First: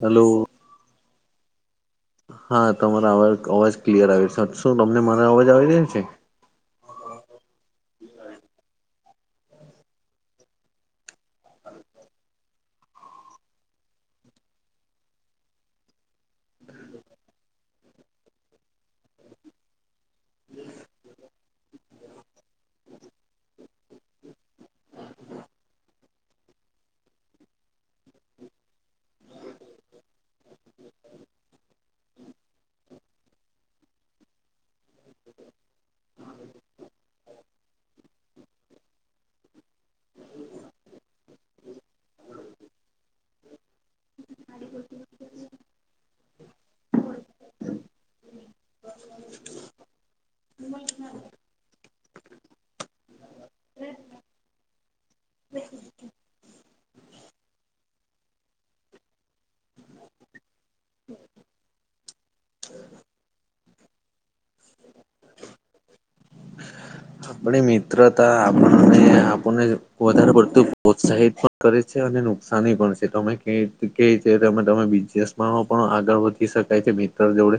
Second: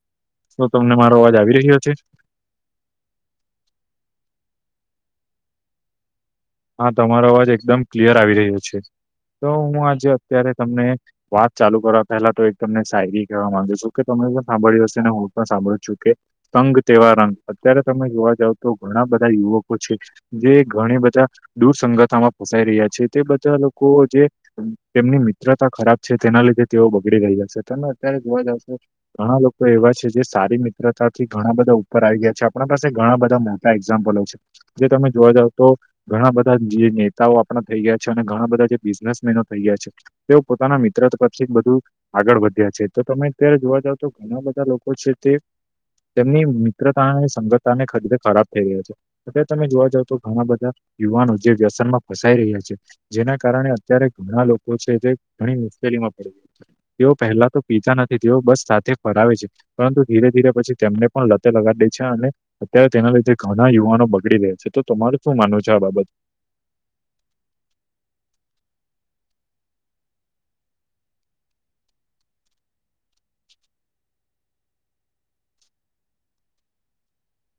Hello. શું તમને મારો અવાજ આવી રહ્યો છે? હા તમારા અવાજ અવાજ ક્લિયર આવે છે. શું તમને મારે અવાજ આવી રહાય છે? હા તમારો અવાજ એકદમ ક્લિયર આવી રહ્યો છે. તો હું આજે અત્યારે તમને વાત ચાલુ કરવા પહેલા તો એક તમને સાયરી કહેવા માંગુ શું કે તમને પણ સાંભળ્યું હશે ને હું પણ સાંભળું છું કે તંગ તહેવા રંગ અત્યારે તમે જોવા જાવ તો ઘણા બધા યુવકો છે જે ઘણી બધા દૂર સંગથામાં ફસાઈ રહ્યા છે તે બધા લોકો જે તેમની મિત્રતા ખરાબ છે. તેના લીધે તેઓ બગડી રહીયા છે તમે અત્યારે જોવા જ તો ઘણા લોકો એવા છે જે સારી મિત્રતાથી ઘણા બધા ઉપર આવી ગયા છે આપણા પાસે ઘણા બધા નામ એક્ઝામ્પલો છે. જે તમે જોવા જાવ તો ઘણા બધા જે નેતાઓ આપણા થઇ ગયા છે અને ઘણા બધા જે બિઝનેસમેનો થઈ ગયા છે તેઓ પોતાના મિત્ર તરફથી બધું આગળ વધ્યા છે તો તમે અત્યારે જોવા જાવ તો ઘણા બધા લોકો છે તે તેમની મિત્રતા અને સંગતતા ને ખરીતે ખરાબ થઈ રહ્યો છે. અ તમે જોવા જાવ તો ઘણા બધા યુવાનો જે વ્યસન માં ફસાઈ રહ્યા છે. જેના કારણે અત્યારે ઘણા લોકો છે જે ઘણી મુશ્કેલીમાં પડી છે. તેઓ પહેલા તો પીતા નથી તેઓ બસ સાથે ફરાવે છે. પરંતુ ધીરે ધીરે પછી તેમને પણ લતે લગાડી દે છે અને અત્યારે તેના લીધે ઘણા યુવાનો બગડી રહ્યા છે, તો તમારું શું માનવું છે આ બાબત? આપણી મિત્રતા આપણને આપણને વધારે પડતું પ્રત્સાહિત કરે છે અને નુકસાની પણ છે તમે કે રી તમે તમે બિઝનેસ પણ આગળ વધી રી શકાય છે મિત્ર જેવે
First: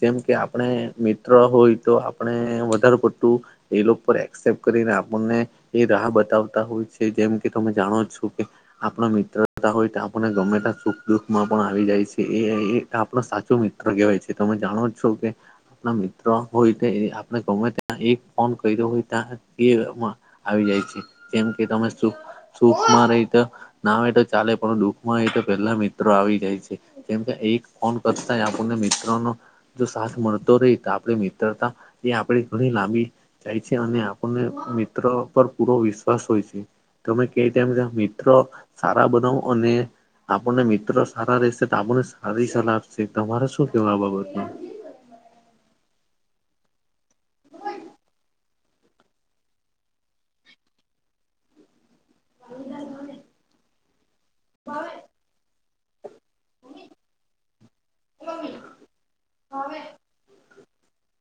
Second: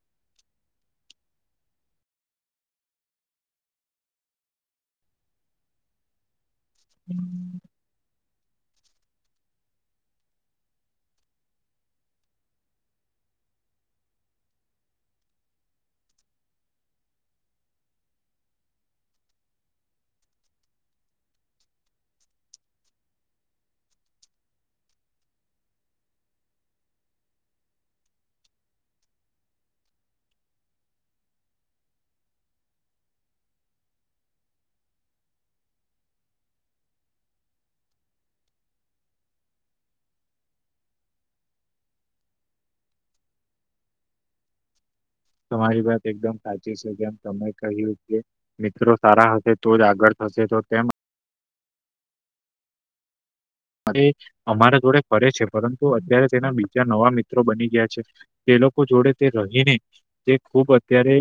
જેમ કે આપણે મિત્ર હોય તો આપણે વધારે પડતું એ લોકો પર એક્સેપ્ટ કરીને આપણને એ રાહ બતાવ તા હોય છે જેમ કે તમે જાણો છો કે આપણ મિત્રતા હોય તો આપણને ગમે ત સુખ દુખ માં પણ આવી જાય છે એ આપણો સાચો મિત્ર કેવાય છે તમે જાણો છો કે આપણા મિત્ર હોય આપને ગમે ત્યાં એક ફોન કર્યો હોય આવી જાય છે જેમ કે તમે શું સુખમાં રહી તો ના આવે તો ચાલે પણ દુઃખમાં ર તો પેલા મિત્રો આવી જાય છે કેમ કે એક ફોન કરતા આપણને મિત્રનો જો સાથ મળતો રહી તો આપણે મિત્રતા એ આપણે ઘણી લાંબી જાય છે અને આપણને મિત્ર પર પૂરો વિશ્વાસ હોય છે તમે કે તેમ છે મિત્રો સારા બનાવ અને આપણને મિત્રો સારા રહેશે તો આપણને સારી સલાહ આપશે તમારે શું કેવું આ બાબતનું? તમારી વાત એકદમ સાચી છે જેમ તમે કહ્યું કે મિત્રો સારા હશે તો જ આગળ થશે તો તેમ [inaudible] અમારા જોડે ફરે છે પરંતુ અત્યારે તેના બીજા નવા મિત્રો બની ગયા તે લોકો જોડે તે રહીને તે ખુબ અત્યારે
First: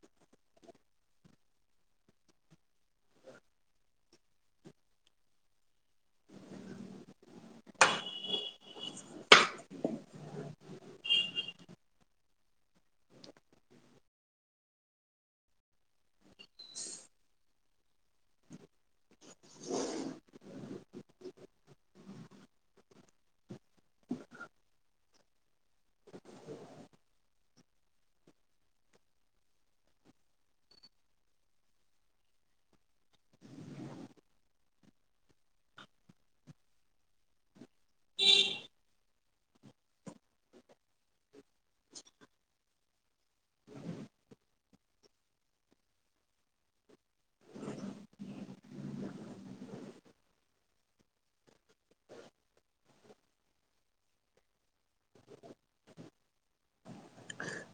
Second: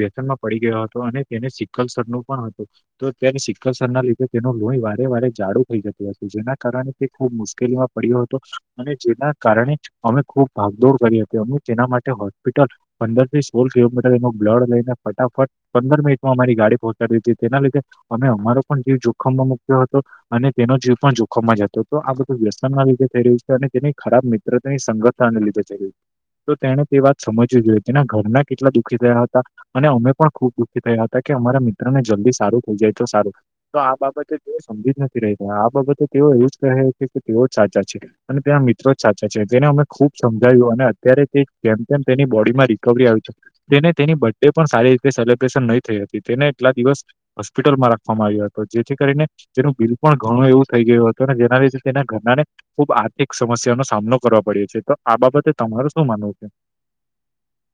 વ્યતનમાં પડી ગયો હતો અને તેને સિકખલસરનું પણ હતું તો તેને શિક્સ ના લીધે તેનું લોહી વારે વારે જાડુ થઈ જતું હતું જેના કારણે તે ખૂબ મુશ્કેલીમાં પડ્યો હતો અને જેના કારણે અમે ખુબ ભાગદોડ કરી હતી અ તેના માટે હોસ્પિટલ પંદર થી સોળ કિલોમીટર એનો બ્લડ લઈને ફટાફટ પંદર મિનિટમાં અમારી ગાડી પહોંચાડી હતી તેના લીધે અમે અમારો પણ જીવ જોખમમાં મુક્યો હતો અને તેનો જે પણ જો ખમાં જ હતો તો આ બધું વ્યસન ના લીધે થઈ રહ્યું છે અને તેની ખરાબ મિત્રતાની સંગથનને લીધે થઈ રહ્યું છે તો તેને તે વાત સમજવી જોઈએ તેના ઘરના કેટલા દુખી થયા હતા અને અમે પણ ખુબ છી થયા હતા કે અમારા મિત્ર ને જલ્દી સારું થઈ જાય તો સારું તો આ બાબતે તેઓ સમજી જ નથી રહીતા આ બાબતે તેઓ એવું જ કહે છે કે તેઓ સાચા છે અને ત્યાં મિત્રો જ સાચા છે તેને અમે ખુબ સમજાવ્યું અને અત્યારે તે કેમ કેમ તેની બોડી માં રિકવરી આવી છે. તેને તેની બર્થ ડે પણ સારી રીતે સેલિબ્રેશન નહી થઈ હતી તેને એટલા દિવસ હોસ્પિટલમાં રાખવામાં આવ્યો હતો જેથી કરીને તેનું બિલ પણ ઘણું એવું થઈ ગયો હતો ને જેના વિશે તેના ઘરના ને ખુબ આર્થિક સમસ્યા નો સામનો કરવા પડ્યો છે તો આ બાબતે તમાર શું માનવું છે?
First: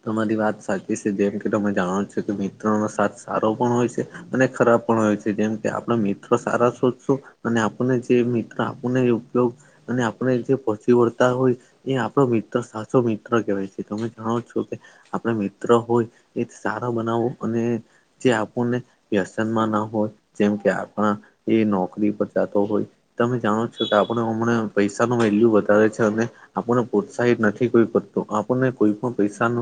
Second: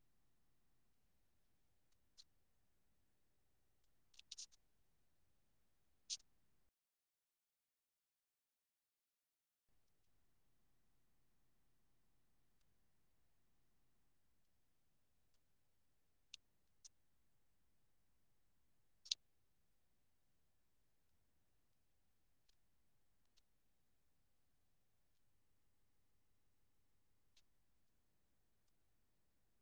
તમારી વાત સાચી છે જેમ કે તમે જાણો છો કે મિત્રનો સાથ સારો પણ હોય છે અને ખરાબ પણ હોય છે જેમ કે આપણા મિત્રો સારા શોધશું અને આપણને જે મિત્ર આપણને ઉપયોગ અને આપણે જે પહોચી વળતા હોય એ આપડો મિત્ર સાચો મિત્ર કહેવાય છે તમે જાણો છો કે આપણે મિત્ર હોય એ સારા બનાવો અને જે આપણને વ્યસનમાં ના હોય જેમ કે આપણા એ નોકરી પર જાતો હોય છે તમે જાણો છો કે આપડે હમણાં પૈસા ન વેલ્યુ વધારે છે અને આપણને પ્રોત્સાહિત નથી કરી પડતું આપણને કોઈ પણ પૈસા ન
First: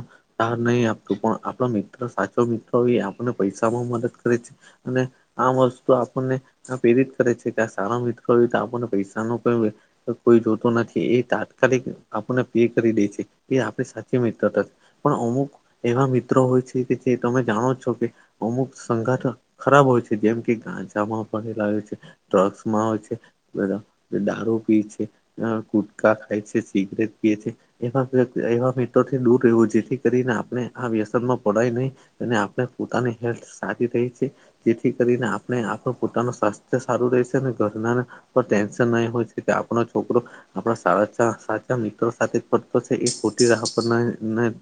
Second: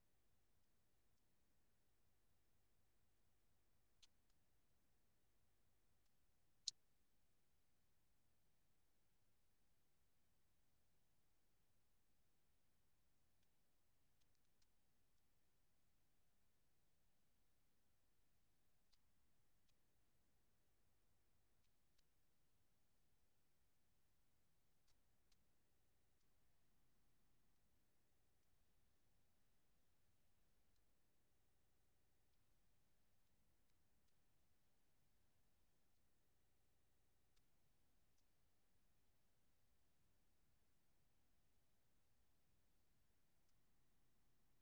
[unintelligible] નહી આપતું પણ આપણા મિત્ર સાચો મિત્ર એ આપને પૈસા માં મદદ કરે છે અને આ વસ્તુ આપણને પેવિત કરે છે કે આ સારા મી તો આપણને પૈસા નો પણ કોઈ જોતું નથી એ તાત્કાલિક આપણને પે કરી દે છે એ આપણી સાચી મિત્રતા પણ અમુક એવા મિત્રો હોય છે કે જે તમે જાણો છો કે અમુક સંગઠ ખરાબ હોય છે જેમ કે ગાંજામાં પડલા હોય છે ડ્રગ્સમાં હોય છે બરા દારૂ પી છે અ ઘુટકા ખાય છે સિગરેટ પીએ છે એવા બી એવા થી દૂર રહેવું જેથી કરીને આપણે આ વ્યસન માં પડાય નહી અને આપણે પોતાની હેલ્થ સારી રહી છે જેથી કરીને આપણે આપણ પોતાનું સ્વાસ્થ્ય સારું રહેશે અને ઘરના ટેનશન ન મા હોય છે કે આપણો છોકરો આપણા સા સાચા મિત્રો સાથે પડતો છે એ ખોટી રાહ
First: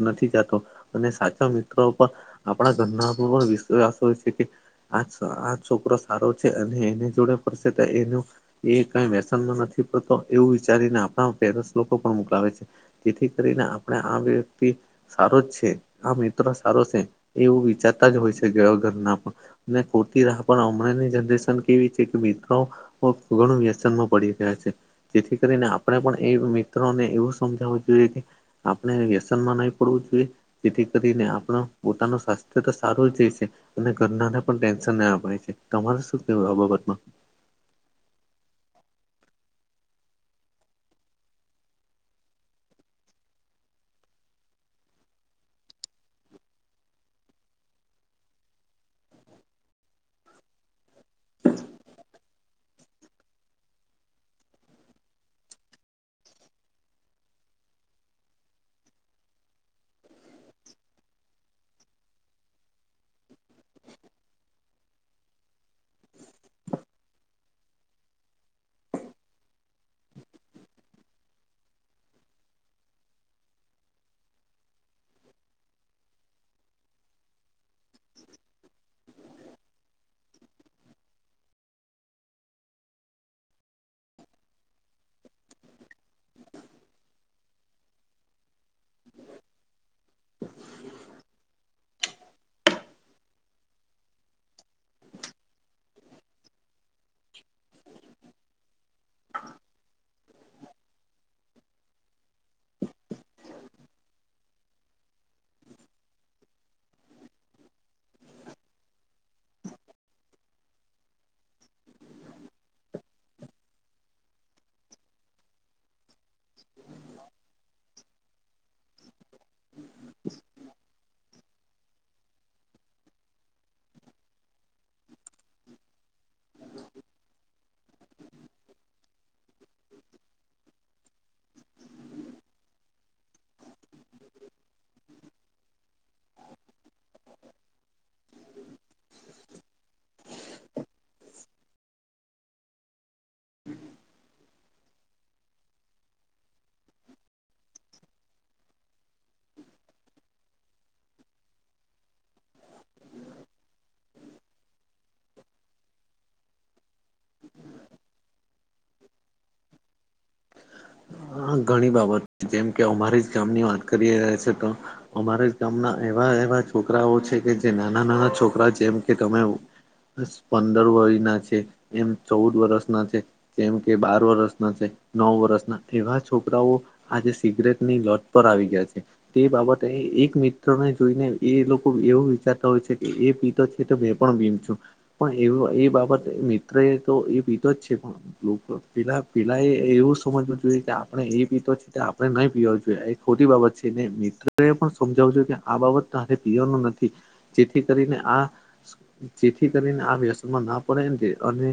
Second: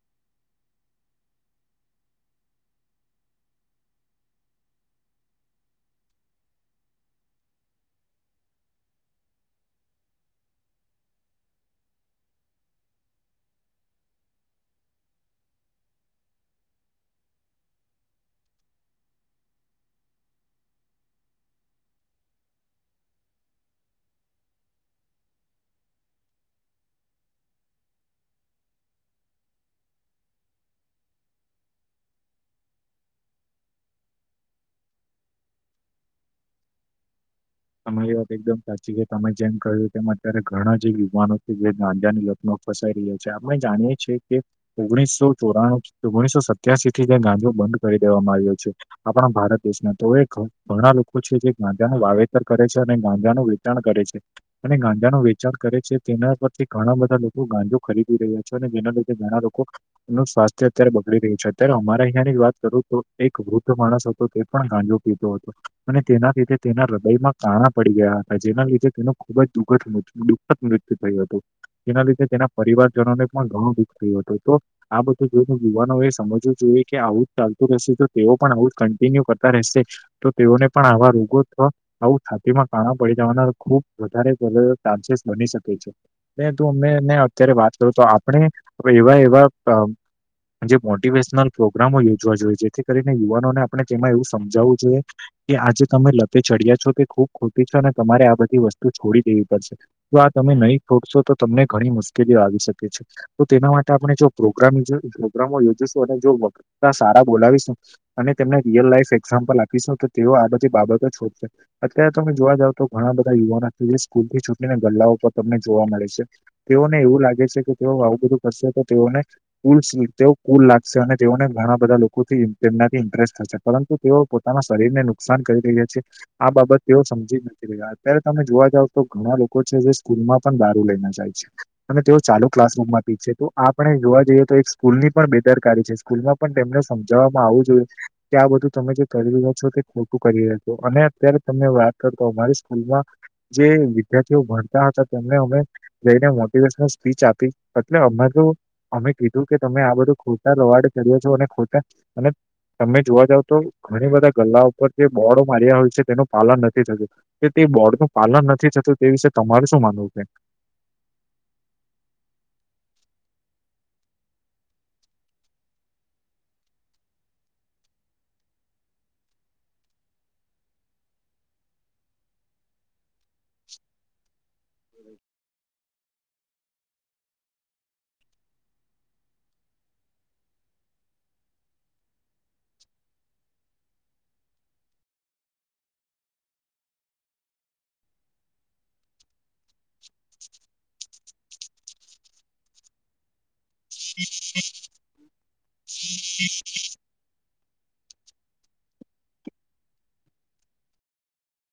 નથી જતો અને સાચા મિત્રો પણ આપણા ધરનામાં પણ વિશ્વાસ હોય છે કે આ આ છોકરો સારો છે અને એની જોડે ફડશે તો એનું એ કઈ વ્યસનમાં નથી પડતો એવું વિચારીને આપણા પેરસ લોકો પણ મોકલાવે છે જેથી કરીને આપણે આ વ્યક્તિ સારો જ છે આ મિત્ર સારો છે એવું વિચારતા જ હોય છે ઘણા ઘરના પણ ને ખોતી રાહ પણ હમણાંની જનરેશન કેવી છે કે મિત્રો ઘણું વ્યસનમાં પડી રહ્યા છે જેથી કરીને આપણે પણ એ મિત્રોને એવું સમજાવવું જોઈએ કે આપણે વ્યસનમાં નહી પડવું જોઈએ જેથી કરીને આપણો પોતાનું સ્વાસ્થ્ય તો સારું રહેશે અને ઘરના ને પણ ટેન્શન ના અપાય છે તમારે શું કેવું આ બાબતમાં તમારી એ વાત એકદમ સાચી છે તમે જેમ કહ્યું તેમ અત્યારે ઘણા જે યુવાનો છે જે ગાંદ્યાની લત ફસાઈ રહ્યો છે આપણે જાણીએ છીએ કે ઓગણીસો ચોરાણું ઓગણીસો સત્યાસી થી જે ગાંજો બંધ કરી દેવામાં આવ્યો છે આપણા ભારત દેશના તોવે ઘણા લોકો છે જે ગાંધા ને વાવે કરે છે અને ગાઝા નું વેચાણ કરે છે અને ગાંજાનું વેચાણ કરે છે તેના પરથી ઘણા બધા લોકો ગાંજો ખરીદી રહ્યા છે અને જેના લીધે ઘણા લોકો નું સ્વાસ્થ્ય અત્યારે બગડી રહ્યું છે અત્યારે અમારે અહીંયાની જ વાત કરું તો એક વૃદ્ધ માણસ તે પણ ગાંજો પીધો હતો અને તેનાથી તેના બેમાં કાણા પડી ગયા હતા જેના લીધે તેનું ખુબ જ દુઃખ દુઃખદ મૃત્યુ થયુ હતું જેના લીધે તેના પરિવારજનોને પણ ઘણું દુઃખ થયું હતું તો આ બધું જો યુવાનો એ સમજવું જોઈએ કે આઉટ ચાલતું રહેશે તો તેઓ પણ આઉટ કન્ટિન્યુ કરતા રહેશે તો તેઓને પણ આવા રોગોમાં આવું છાતીમાં કાણા પડી જવાના ખુબ વધારે ચાન્સીસ બની શકે છે તું અમે ને અત્યારે વાત કરું તો આપણે એવા એવા જે મોટિવેશનલ પ્રોગ્રામો યોજવા જોઈએ જેથી કરીને યુવાનોને આપણે તેમાં એવું સમજાવવું જોઈએ કે આજે તમે લપે ચડ્યા છો કે ખુબ ખોટી છો અને તમારે આ બધી વસ્તુ છોડી દેવી પડશે જો આ તમે નહીં ખોડશો તો તમને ઘણી મુશ્કેલીઓ આવી શકે છે તો તેના માટે આપણે જો પ્રોગ્રામ પ્રોગ્રામો યોજીશું અને જો વકતા સારા બોલાવીશું અને તેમને રિયલ લાઈફ એક્ઝામ્પલ આપીશું તો તેઓ આ બધી બાબતો છોડશે અત્યારે તમે જોવા જાવ તો ઘણા બધા યુવાનો જે સ્કૂલ ચૂંટણી ના ગલ્લાઓ પર તમને જોવા મળે છે તેઓને એવું લાગે છે કે તેઓ આવું બધું કરશે તો તેઓને કુલ તે કુલ લાગ અને તેઓને ઘણા બધા લોકોથી તેમનાથી ઇન્ટરેસ્ટ થશે પરંતુ તેઓ પોતાના શરીરને નુકસાન કરી રહ્યા છે આ બાબત તેઓ સમજી નથી રહ્યા અત્યારે તમે જોવા જાવ તો ઘણા લોકો છે જે સ્કૂલમાં પણ દારૂ લઈને જાય છે અને તેઓ ચાલુ ક્લાસરૂમમાં પીએ છે તો આપણે જોવા જઈએ તો એક સ્કૂલની પણ બેદરકારી છે સ્કૂલમાં પણ તેમને સમજવામાં આવવું જોઈએ કે આ બધું તમે જે કરી રહ્યા છો તે ખોટું કરી રહા છો અને અત્યારે તમને વાત કરતો અમારી સ્કૂલમાં જે વિદ્યાર્થીઓ ભણતા હતા તેમને અમે જઈને મોટિવેશન સ્પીચ આપી એટલે અમે તો અમે કીધું કે તમે આ બધું ખોટા લોવાર્ડ કર્યા છો અને ખોટા અને તમે જોવા જાવ તો ઘણી બધા ગલ્લા ઉપર જે બોડો માર્યા હોય છે તેનું પાલન નથી થતું કે તે બોર્ડનું પાલન નથી થતું તે વિશે તમારે શું માનવું છે હા ઘણી બાબત છે. જેમ કે અમારી જ ગામની વાત કરી્યા છે, તો અમારા ગામના એવા એવા છોકરાઓ છે, કે જે નાના નાના છોકરા જેમ કે તમે પંદર વય ના છે. એમ ચૌદ વર્ષના છે. જેમ કે બાર વર્સના છે. નવ વર્ષના એવા છોકરાઓ આજે સિગરેટ ની લટ પર આવી ગયા છે. તે બાબતે એક મિત્રને જોઈને એ લોકો એવું વિચારતા હોય છે. કે એ પિ એ તો મે પણ બીમ છું પણ એ એ બાબત મિત્ર એ તો એ પીધ જ છે પણ પેલા પેલા એ એવું સમજમાં જોઈએ કે આપણે એ પીતો છ છેએ આપણે નહીં પીવા જોઈએ એ ખોટી બાબત છેને. મિત્રો એ પણ સમજાવુંજું કે આ બાબત પીવાનું નથી જેથી કરીને આ ચીઠથી કરીને આ વ્યસનમાં ના પડે એ અને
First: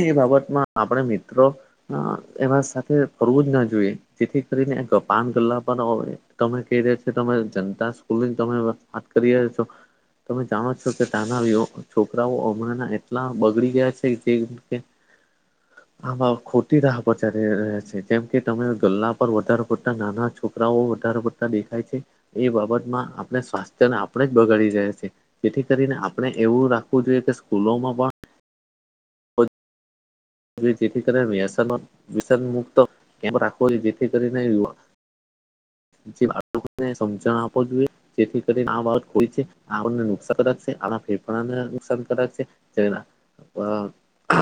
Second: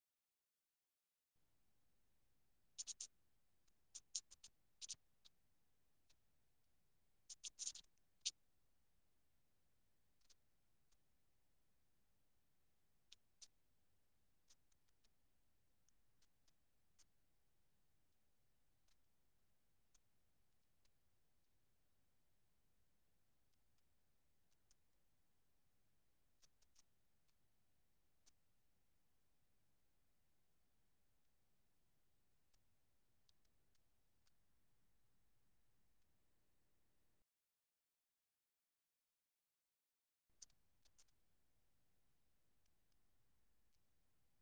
એ બાબતમાં આપણે મિત્રો એમાં ફરવું જ ના જોઈએ જેથી કરીને આપાન ગલ્લા પર તમે કહી રહ્યા છો. તમે જનતા સ્કૂલની તમે વાત કરી રહ છો તમે જાણો છો. કે ત્યાંના છોકરાઓ હમણાં એટલા બગડી ગયા છેજે. કે આમાં ખટી રા પચારે રહ જેમ કે તમે ગલ્લા પર વધારે પડતા નાના છોકરાઓ વધારે પડતા દેખાય છે. એ બાબતમાં આપણે સ્વાસ્થ્યને આપણે જ બગાડી જાયીએ જેથી કરીને આપણે એવું રાખવું જોઈએ, કે સ્કૂલોમાં પણ હ થી કરીને વ્યસ મુક્ત રાખવો જો જેથી કરીને બાળકોને સમજણ આપો જોઈએ જેથી કરીને આ બાબત કોઈ છે, આગને નુકસાન કરક છે ફેફારને નુકસાન કરક છે. શના અ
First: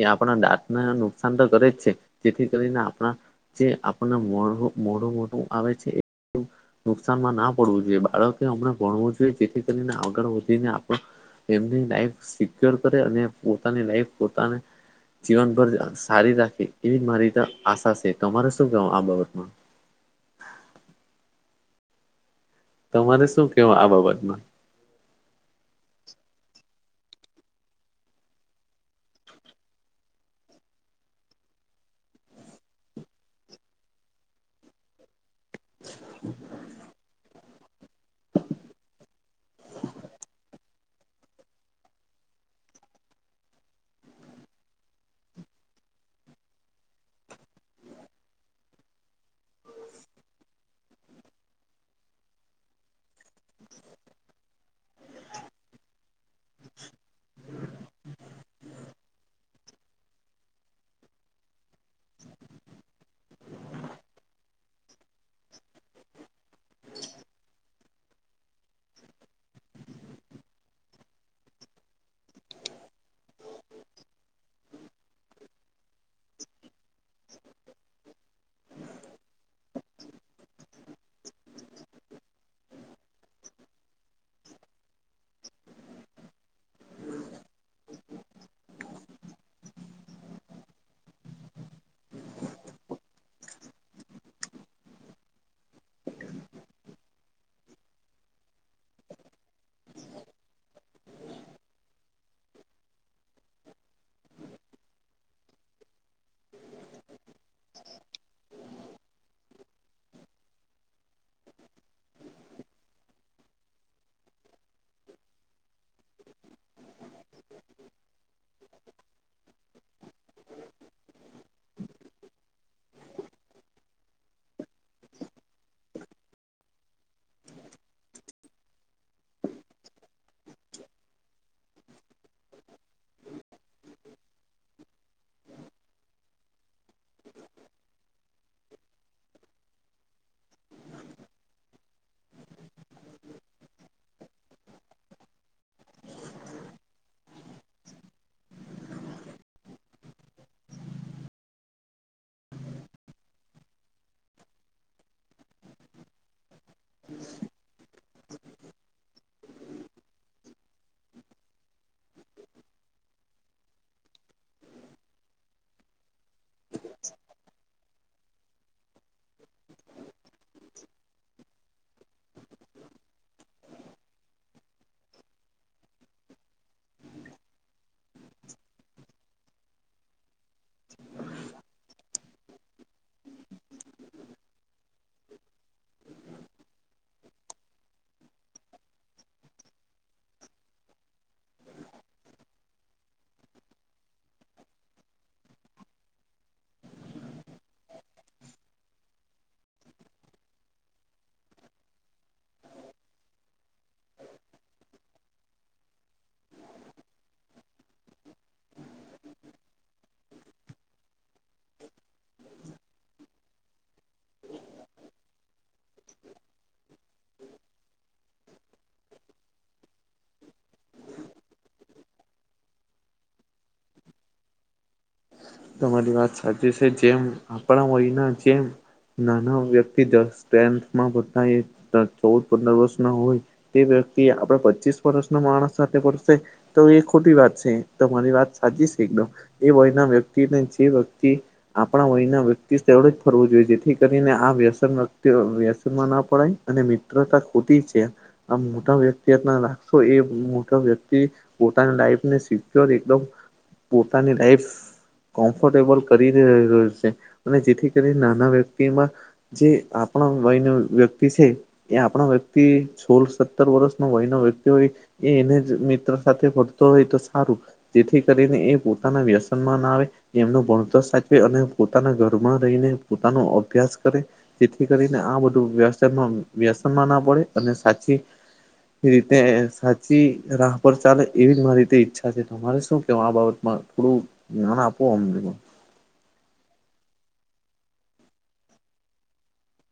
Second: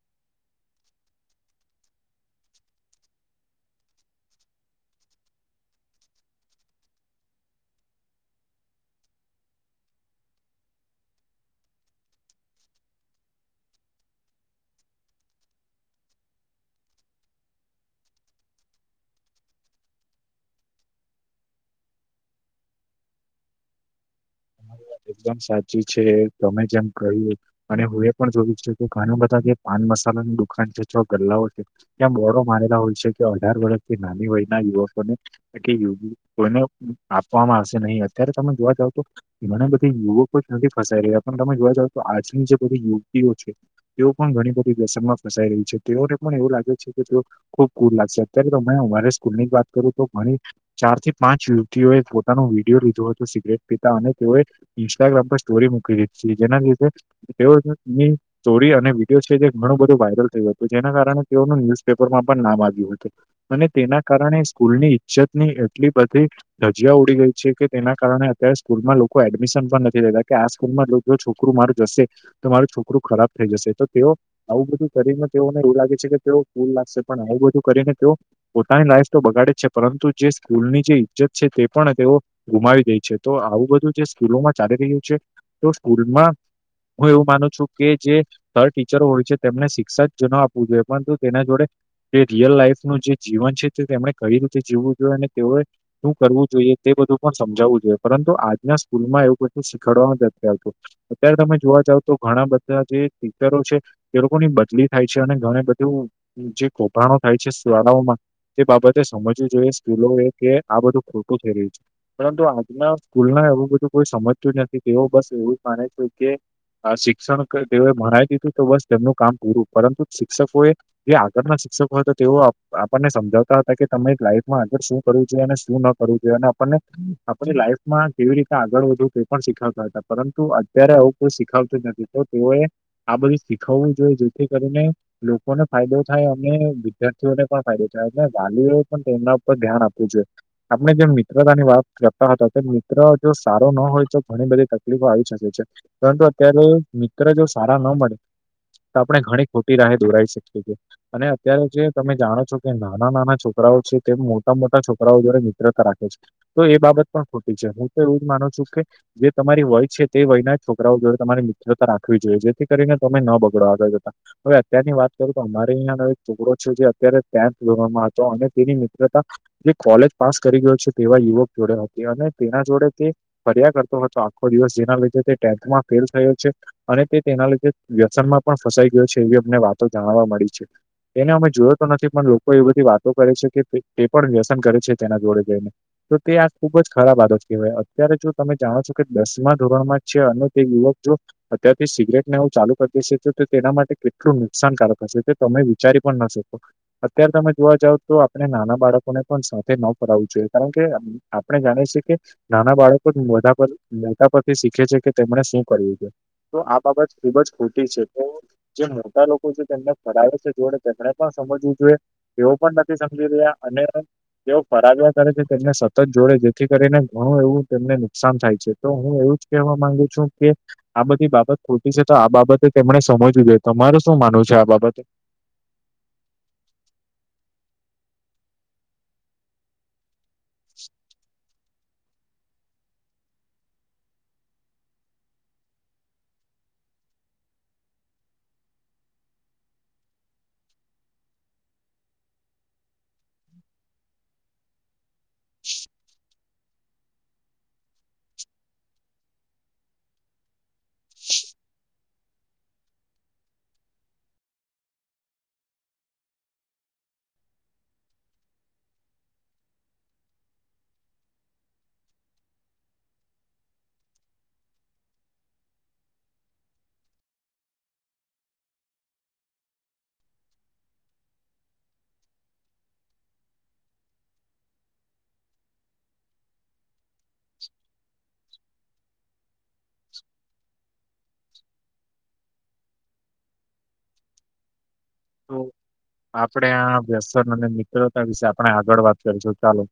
એ આપણા દાંતના નુકસાન તો કરે જ છે. જેથી કરીને આપણા જે આપણને મો મોઢું મોટું આવે છે. એ નુકસાનમાં ના પડવું જોઈએ બાળકેમ ભણવું જોઈએ જેથી કરીને આગળ વધીને આપ એમની લાઈફ સિક્યોર કરે અને પોતાની લાઈફ પોતાને જીવનભર સારી રાખે એવી મારી ત આશા છે. તમારે શું ક આ બાબતમાં તમારે શું કેવા આ બાબતમા મારી વાત એકદમ સાચી છે. તમે જેમ કહ્યું અને હું એ પણ જોયું છું કે ઘણું બધા કે પાન મસાલાનુંની દુકાન છે. છ ગલ્લાઓ છે. ત્યાં મોોરો મારેલા હોય છે. કે અઢાર વર્ષથી નાની વયના યુવકોને એ યુગ કોઈને આપવામાં હશે નહી, અત્યારે તમે જોવા જાવ તો એ મને બધી યુવકો જ નથી ફસાઈ રહ્યા પણ તમે જોવા જાવ તો આજની જે બધી યુવતીઓ છે. તેઓ પણ ઘણી બધી વસમમાં ફસાઈ રહી છે. તેઓને પણ એવું લાગે છે કે ખુબ કુ લાગશે અત્યારે તો અમારે સ્કૂલ ની જ વાત કરું તો ઘણી ચાર થી પાંચ યુવતીઓએ પોતાનો વિડીિયો લીધો હતોું સિગરેટ પીતા અને તેઓએ ઇન્સ્ટાગ્રામ પર સ્ટોરી મૂકી દીધી છે જેના લીધે તેઓની સ્ટોરી અને વિડીયો છે જે ઘણું બધું વાયરલ થયું હતું જેના કારણે તેઓનું ન્યુઝપેપરમાં પણ નામ આવ્યું હતુ અને તેના કારણે સ્કૂલની ઈજ્જત ની એટલી બધી ધજીયા ઉડી ગઈ છે. કે તેના કારણે અત્યારે સ્કૂલમાં લોકો કોઈ એડમિશન પણ નથી લેતા કે આ સ્કૂલમાં છોકરું, મારું જશે તમા મારું છોકરું ખરાબ થઈ, જશે તો તેઓ આવું બધું કરીને તેઓને એવું લાગે છે, કે તેઓ ફૂલ લાગશે પણ આવું બધું કરીને તેઓ પોતાની લાઈફ તો બગાડે જ છે. પરંતુ જે સ્કૂલની જે ઈજ્જત છે, તે પણ તેઓ ગુમાવી દે છે તો આવું બધું જે સ્કૂલોમાં ચાલી રહ્યું છે. તો સ્કૂલમાં હું એવું માનું છુ. કે જે ત ટીચરો હોય છે. તેમને શિક્ષા જ ન આપવું જોઈએ પરંતુ તેના જોડે તે રિયલ લાઈફનુંું જે જીવન છે તે તેમણે કઈ રીતે જીવવું જોઈએ અને તેઓએ શું કરવું જોઈએ તે બધું પણ સમજાવવું જોઈએ પરંતુ આજના સ્કૂલ માં એવુંું શીખાડવા નથી હત અત્યારે તમે જોવા જાવ તો ઘણા બધા જે થેટરો છે એ લોકોની બદલી થાય છે અને ઘણી બધું જે કૌભાડો થાય છે શળાઓમાં તે બાબતે સમજવું જોઈએ સ્કૂલો એ કે આ બધું ખોટું થઈ રહ્યું છે પરંતુ આજના સ્કૂલ ના એવું બધું કોઈ સમજતું જ નથી તેઓ બસ એવું જ માને છે કે શિક્ષણ તેઓએ ભણાવ દી તું તો બસ તેમનું કામ પૂરું પરંતુ શિક્ષકો એ જે આગળના શિક્ષકો હતા તેઓ આપણને સમજાવતા હતા કે તમે લાઈફમાં આગળ શું કરવું જોઈએ અને શું ન કરવું જોઈએ આપણને આપ લાઈફમાં કેવી રી આગળ વધવ તે પણ શીખાવતા હતા પરંતુ અત્યારે આવું કોઈ શીખાવતું નથી તો તેઓએ આ બધું શીખવવું જોઈએ જેથી કરીને લોકોને ફાયદો થાય અને વિદ્યાર્થીઓને પણ ફાયદો થાય અને વાલીઓ પણ તેમના ઉપર ધ્યાન આપવું જોઈએ આપણે જેમ મિત્રતા ની વાત કરતા હતા મિત્ર જો સારો ન હોય તો ઘણી બધી તકલીફો આવી શકે છે પરંતુ અત્યારે મિત્ર જો સારા ન મળે તો આપણે ઘણી ખોટી રાહે દોરાવી શકીએ છીએ અને અત્યારે જે તમે જાણો છો કે નાના નાના છોકરાઓ છે તે મોટા મોટા છોકરાઓ દ્વારા મિત્રતા રાખે છે તો એ બાબત પણ ખોટી છે હું તો એવું જ માનું છું કે જે તમારી વય છે તે વયના છોકરાઓ જોડે તમારી મિત્રતા રાખવી જોઈએ જેથી કરીને તમે ન બગડો આવગળ જતા હવે અત્યારની વાત કરું તો અમારે અહીિયાં ન ટુકડો છે જે અત્યારે ત્યાં જ લવામાં આવે અને તેની મિત્રતા જે કોલેજ પાસ કરી ગયો છે તેવા યુવક જોડે હતી અને તેના જોડે ફર્યા કરતો હતો આખો દિવસ જેના લીધે તે ટેથમાં ફેલ થયો છે અને તે તેના લીધે વ્યસનમાં પણ ફસાઈ ગયો છે એવી અમને વાતો જાણવા મળી છે એને અમે જોયો તો નથી પણ લોકો એ બધી વાતો કરે છે કે તે પણ વ્યસન કરે છે તેના જોડે જોઈને તો તે આ ખુબ જ ખરાબ આદ કહેવાય અત્યારે જો તમે જાણો છો કે દસમા ધોરણ માં છે અને તે યુવક જો અત્યારથી સિગરેટને એવું ચાલુ કરી દેશે તો તેના માટે કેટલું નુકસાનકારક હશે તો તમે વિચારી પણ ના શકો અત્યારે તમે જોવા જાવ તો આપણે નાના બાળકોને પણ સાથે ન ફાવવું જોઈએ કારણ કે આપણે જાણીએ છે કે નાના બાળકો જ બધા પર તા પરથી શીખે છે કે તેમને શું કર્યું છે તો આ બાબત ખુબ જ ખોટી છે તો જે મોટા લોકો છે તેમને ફરાવેે છે જોડે તેમને પણ સમજવું જોઈએ તેઓ પણ નથી સમજી રહ્યા અને તેઓ ફરાગ્યા કરે છે તેમને સતત જોડે જેથી કરીને ઘણું એવું તેમને નુકસાન થાય છે તો હું એવું જ કેવા માંગુ છું કે આ બધી બાબત ખોટી છે તો આ બાબતે તેમણે સમજવું જોઈએ તમાર શું માવું છે આ બાબતે તમારી વાત સાચી છે જેમ આપણા હોયના જેમ નાના વ્યક્તિ દસ ટેન્થમાં બધા એક ચૌદ પંદર વર્ષ ના હોય તે વ્યક્તિ આપડ પચીસ વર્ષના માણસ સાથે પડશે તો એ ખોટી વાત છે તો મારી વાત સાચી છે એકદમ એ વયના વ્યક્તિને જે વ્યક્તિ આપણા વયના વ્યક્તિ જ ફરવું જોઈએ જેથી કરીને આ વ્યસનતિ વ્યસનમાં ના પડાય અને મિત્રતા ખોટી છે આમ મોટા વ્યક્તિત રાખશો એ મોટા વ્યક્તિ પોતાની લાઈફને સિક્યોર એકદમ પોતાની લાઈફ કોમ્ફર્ટેબલ કરી રહ્યો છે અને જેથી કરી નાના વ્યક્તિમાં જે આપણા વયનો વ્યક્તિ છે. એ આપણો વ્યક્તિ સોળ, સત્તર વર્ષ ન વયનો વ્યક્તિ હોય એ એને જ મિત્ર સાથે ભરતો હોય તો સારું જેથી કરીને એ પોતાના વ્યસનમાં ના આવે. એમનો ભણતર સાચે અને પોતાના ઘરમાં રહીને પોતાનો અભ્યાસ કરે, જેથી કરીને આ બધું વ્યવ વ્યવાનમાં ના અને સાચી રીતે સાચી રાહ પર ચાલે એવી જ મારી રીતે ઈચ્છા છે તમારે શું કે આ બાબત માં થોડું જ્ઞાન આપો અમને આપડે આ વ્યસન અને મિત્રતા વિશે આપણે આગળ વાત કરીશું, ચાલો